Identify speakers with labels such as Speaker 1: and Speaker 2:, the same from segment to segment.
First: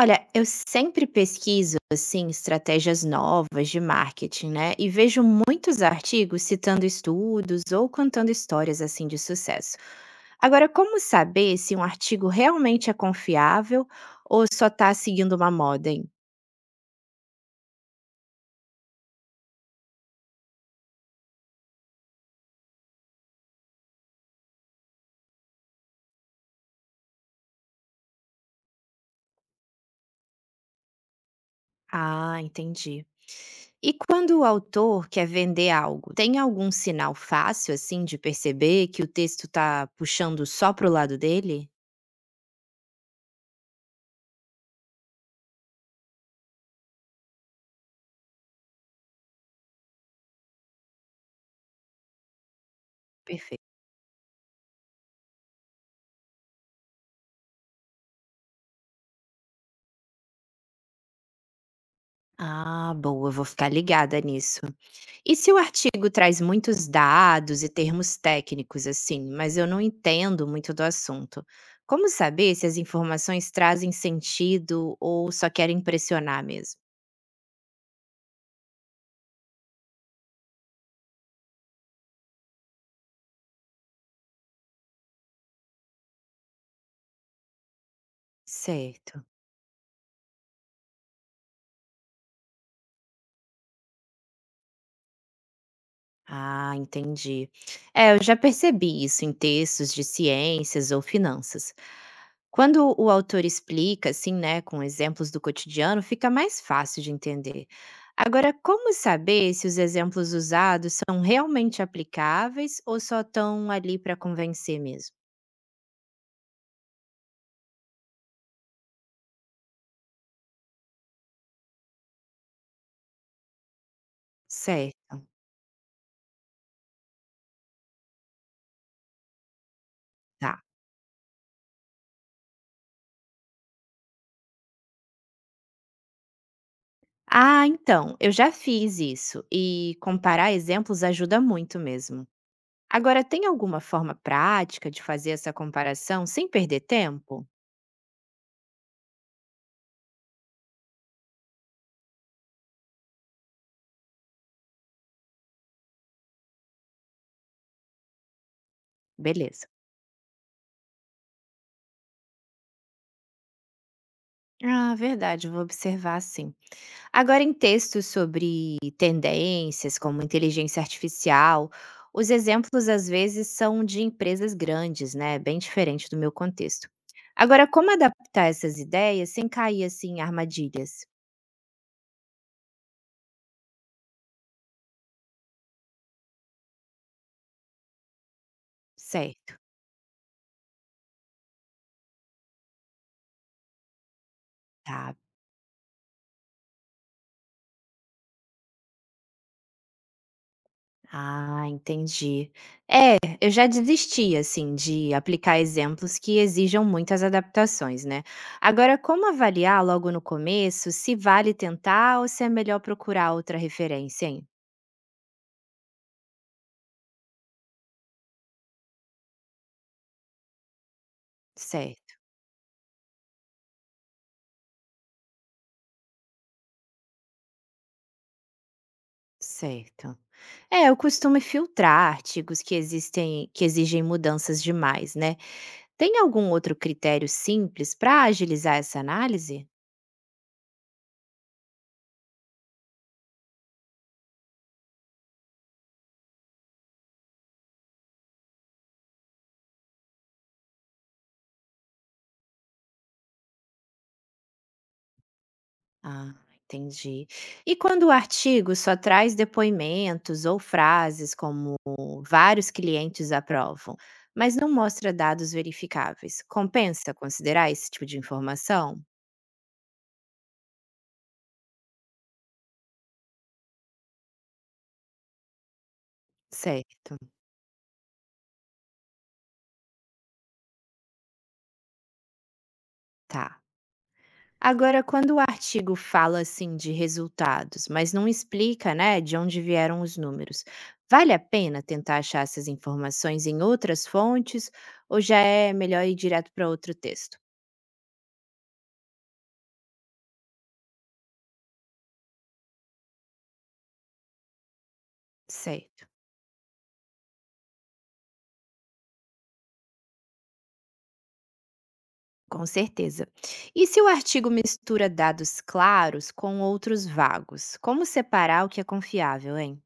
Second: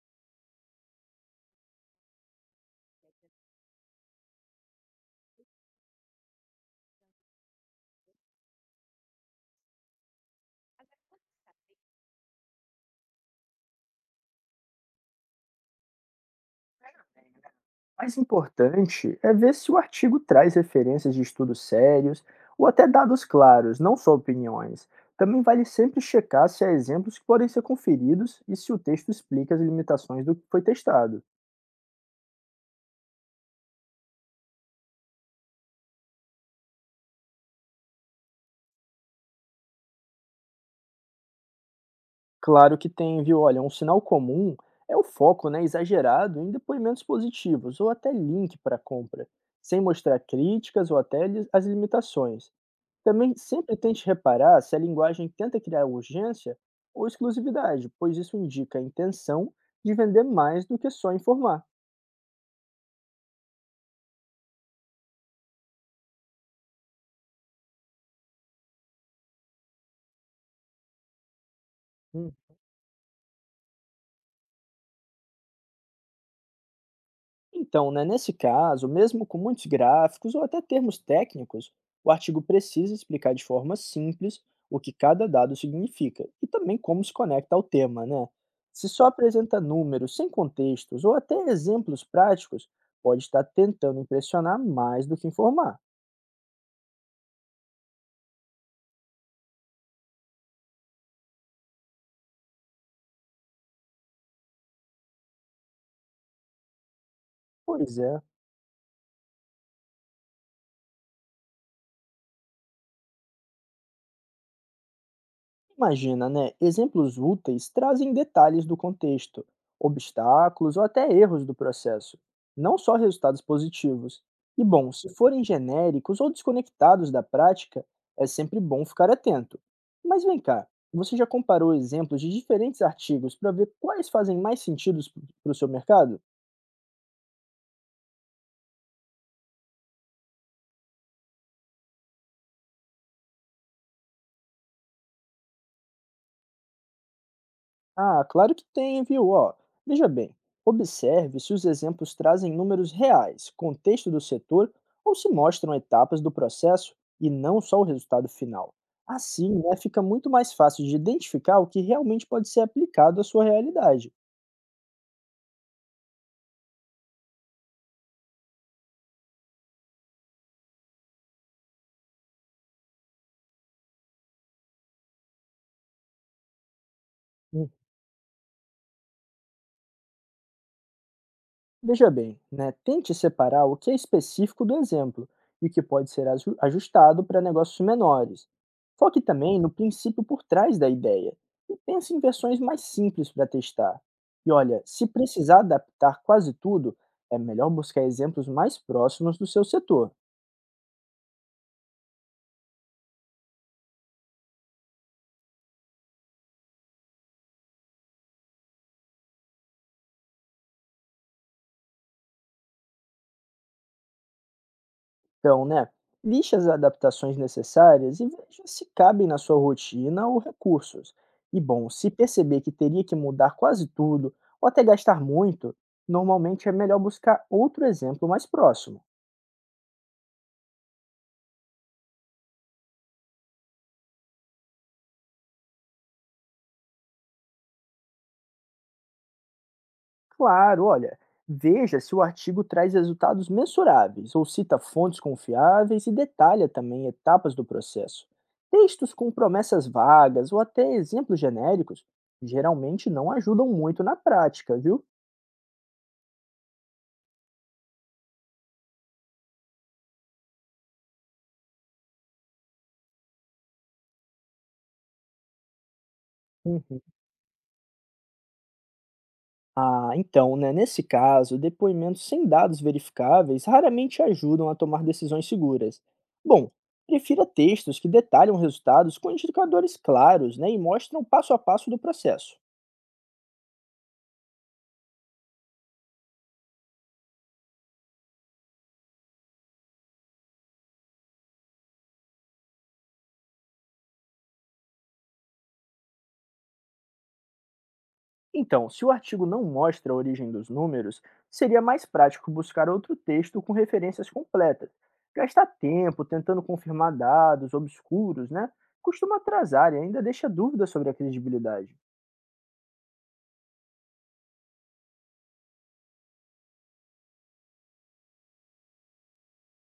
Speaker 1: Olha, eu sempre pesquiso, assim, estratégias novas de marketing, né? E vejo muitos artigos citando estudos ou contando histórias, assim, de sucesso. Agora, como saber se um artigo realmente é confiável ou só está seguindo uma moda, hein?
Speaker 2: O mais importante é ver se o artigo traz referências de estudos sérios ou até dados claros, não só opiniões. Também vale sempre checar se há exemplos que podem ser conferidos e se o texto explica as limitações do que foi testado.
Speaker 1: Ah, entendi. E quando o autor quer vender algo, tem algum sinal fácil, assim, de perceber que o texto está puxando só para o lado dele?
Speaker 2: Claro que tem, viu? Olha, um sinal comum é o foco né, exagerado em depoimentos positivos ou até link para compra, sem mostrar críticas ou até as limitações. Também
Speaker 1: Perfeito.
Speaker 2: sempre tente reparar se a linguagem tenta criar urgência ou exclusividade, pois isso indica a intenção de vender mais do que só informar.
Speaker 1: Ah, boa, vou ficar ligada nisso. E se o artigo traz muitos dados e termos técnicos, assim, mas eu não entendo muito do assunto? Como
Speaker 2: Hum,
Speaker 1: saber se as informações trazem sentido ou só querem impressionar mesmo?
Speaker 2: Então, né, nesse caso, mesmo com muitos gráficos ou até termos técnicos, o artigo precisa explicar de forma simples o que cada dado significa e também como se conecta ao tema, né? Se só
Speaker 1: Certo.
Speaker 2: apresenta números sem contextos ou até exemplos práticos, pode estar tentando impressionar mais do que informar.
Speaker 1: Ah, entendi. É, eu já percebi isso em textos de ciências ou finanças. Quando o autor explica, assim, né, com exemplos do cotidiano, fica mais fácil de entender.
Speaker 2: Pois é.
Speaker 1: Agora, como saber se os exemplos usados são realmente aplicáveis ou só estão ali para convencer mesmo?
Speaker 2: Imagina, né? Exemplos úteis trazem detalhes do contexto, obstáculos ou até erros do processo, não só resultados positivos. E bom, se
Speaker 1: Certo,
Speaker 2: forem genéricos ou desconectados da prática, é sempre bom ficar atento. Mas vem
Speaker 1: tá.
Speaker 2: cá, você já comparou exemplos de diferentes artigos para ver quais fazem mais sentido para o seu mercado?
Speaker 1: Ah, então, eu já fiz isso e comparar exemplos ajuda muito mesmo. Agora, tem alguma forma prática de fazer essa comparação sem perder tempo?
Speaker 2: Ah, claro que tem, viu? Ó, veja bem, observe se os exemplos trazem números reais, contexto do setor ou se mostram etapas do processo e não só o resultado final. Assim,
Speaker 1: Beleza.
Speaker 2: né, fica muito mais fácil de identificar o que realmente pode ser aplicado à sua realidade.
Speaker 1: Ah, verdade, vou observar sim. Agora, em textos sobre tendências, como inteligência artificial, os exemplos às vezes são de empresas grandes, né? Bem diferente do meu contexto. Agora, como adaptar essas ideias sem cair assim em armadilhas?
Speaker 2: Veja bem, né, tente separar o que é específico do exemplo e o que pode ser ajustado para negócios menores. Foque
Speaker 1: Certo,
Speaker 2: também no princípio por trás da ideia e pense em versões mais simples para testar. E olha, se
Speaker 1: tá.
Speaker 2: precisar adaptar quase tudo, é melhor buscar exemplos mais próximos do seu setor.
Speaker 1: Ah, entendi. É, eu já desisti, assim, de aplicar exemplos que exijam muitas adaptações, né. Agora, como avaliar logo no começo se vale tentar ou se é melhor procurar outra referência, hein?
Speaker 2: Então, né, liste as adaptações necessárias e veja se cabem na sua rotina ou recursos. E bom, se
Speaker 1: Certo,
Speaker 2: perceber que teria que mudar quase tudo ou até gastar muito, normalmente é melhor buscar outro exemplo mais próximo.
Speaker 1: certo. É, eu costumo filtrar artigos que existem que exigem mudanças demais, né. Tem algum outro critério simples para agilizar essa análise?
Speaker 2: Claro, olha, veja se o artigo traz resultados mensuráveis ou cita fontes confiáveis e detalha também etapas do processo. Textos com promessas vagas ou até exemplos genéricos geralmente não ajudam muito na prática, viu?
Speaker 1: Ah, entendi. E quando o artigo só traz depoimentos ou frases como vários clientes aprovam, mas não mostra dados verificáveis, compensa considerar esse tipo de informação?
Speaker 2: Ah, então, né, nesse caso, depoimentos sem dados verificáveis raramente ajudam a tomar decisões seguras. Bom,
Speaker 1: Certo,
Speaker 2: prefira textos que detalham resultados com indicadores claros né, e mostram o passo a passo do processo.
Speaker 1: tá. Agora, quando o artigo fala assim de resultados, mas não explica, né, de onde vieram os números, vale a pena tentar achar essas informações em outras fontes ou já é melhor ir direto para outro texto?
Speaker 2: Então, se o artigo não mostra a origem dos números, seria mais prático buscar outro texto com referências completas. Gastar
Speaker 1: Certo.
Speaker 2: tempo tentando confirmar dados obscuros né, costuma atrasar e ainda deixa dúvidas sobre a credibilidade.
Speaker 1: Com certeza. E se o artigo mistura dados claros com outros vagos? Como separar o que é confiável, hein?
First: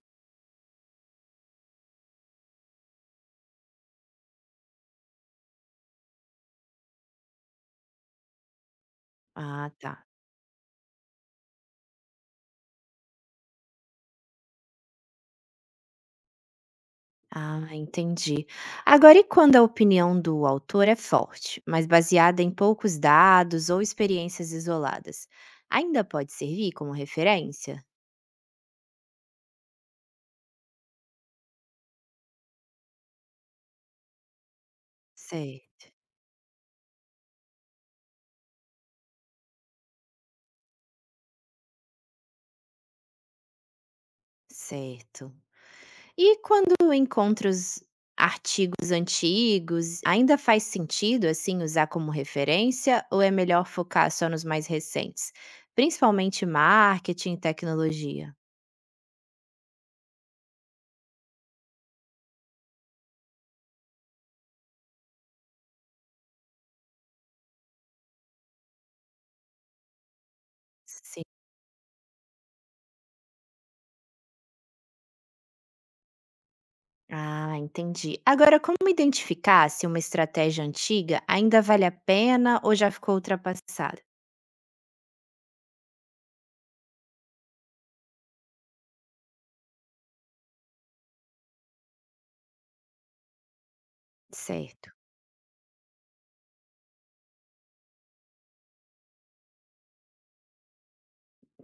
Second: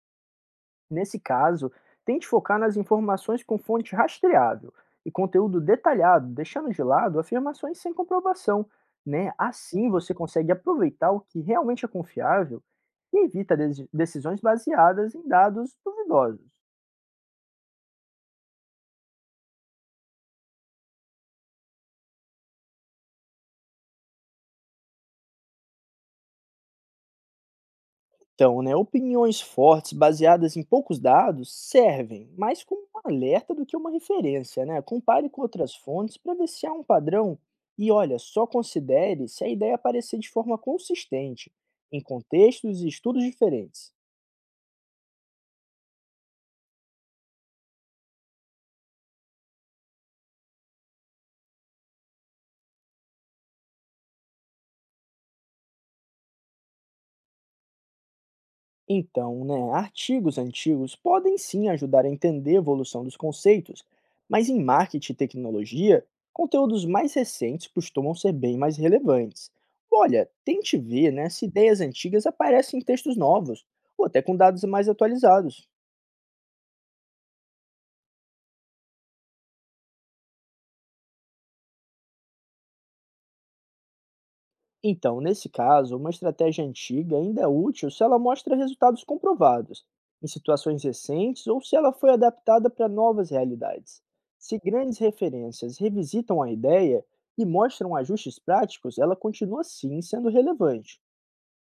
Speaker 2: Nesse caso, tente focar nas informações com fonte rastreável e conteúdo detalhado, deixando de lado afirmações sem comprovação. Né?
Speaker 1: Ah,
Speaker 2: Assim
Speaker 1: tá.
Speaker 2: você consegue aproveitar o que realmente é confiável e evita decisões baseadas em dados duvidosos.
Speaker 1: Ah, entendi. Agora, e quando a opinião do autor é forte, mas baseada em poucos dados ou experiências isoladas? Ainda pode servir como referência?
Speaker 2: Então, né, opiniões fortes baseadas em poucos dados servem mais como um alerta do que uma referência, né? Compare com
Speaker 1: Sei,
Speaker 2: outras fontes para ver se há um padrão e olha, só considere se a ideia aparecer de forma consistente em contextos e estudos diferentes.
Speaker 1: certo. E quando encontra os artigos antigos, ainda faz sentido assim usar como referência ou é melhor focar só nos mais recentes? Principalmente marketing e tecnologia.
Speaker 2: Então, né, artigos antigos podem sim ajudar a entender a evolução dos conceitos, mas em marketing e tecnologia, conteúdos mais recentes costumam ser bem mais relevantes. Olha, tente ver
Speaker 1: Sim.
Speaker 2: né, se ideias antigas aparecem em textos novos, ou até com dados mais atualizados.
Speaker 1: Ah, entendi. Agora, como identificar se uma estratégia antiga ainda vale a pena ou já ficou ultrapassada?
Speaker 2: Então, nesse caso, uma estratégia antiga ainda é útil se ela mostra resultados comprovados, em situações recentes ou se ela foi adaptada para novas realidades. Se
Speaker 1: Certo,
Speaker 2: grandes referências revisitam a ideia e mostram ajustes práticos, ela continua sim sendo relevante.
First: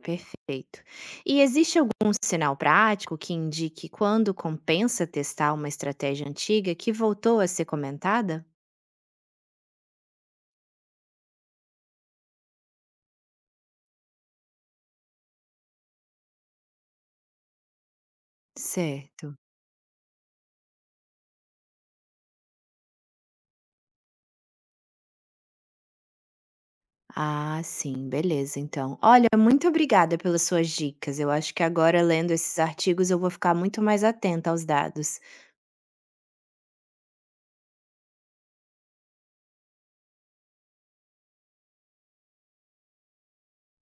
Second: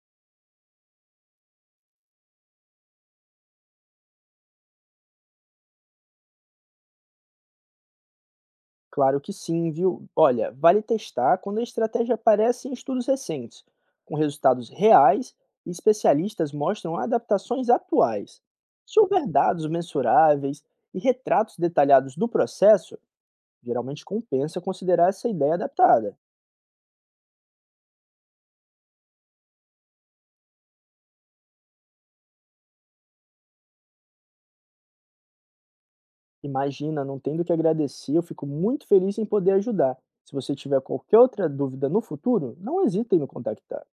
Speaker 1: perfeito. E existe algum sinal prático que indique quando compensa testar uma estratégia antiga que voltou a ser comentada?
Speaker 2: Claro que sim, viu? Olha, vale testar quando a estratégia aparece em estudos recentes, com resultados reais e especialistas mostram adaptações atuais. Se houver
Speaker 1: Certo.
Speaker 2: dados mensuráveis e retratos detalhados do processo, geralmente compensa considerar essa ideia adaptada.
Speaker 1: Ah, sim, beleza, então. Olha, muito obrigada pelas suas dicas. Eu acho que agora, lendo esses artigos, eu vou ficar muito mais atenta aos dados.
Speaker 2: Imagina, não tendo que agradecer, eu fico muito feliz em poder ajudar. Se você tiver qualquer outra dúvida no futuro, não hesite em me contactar.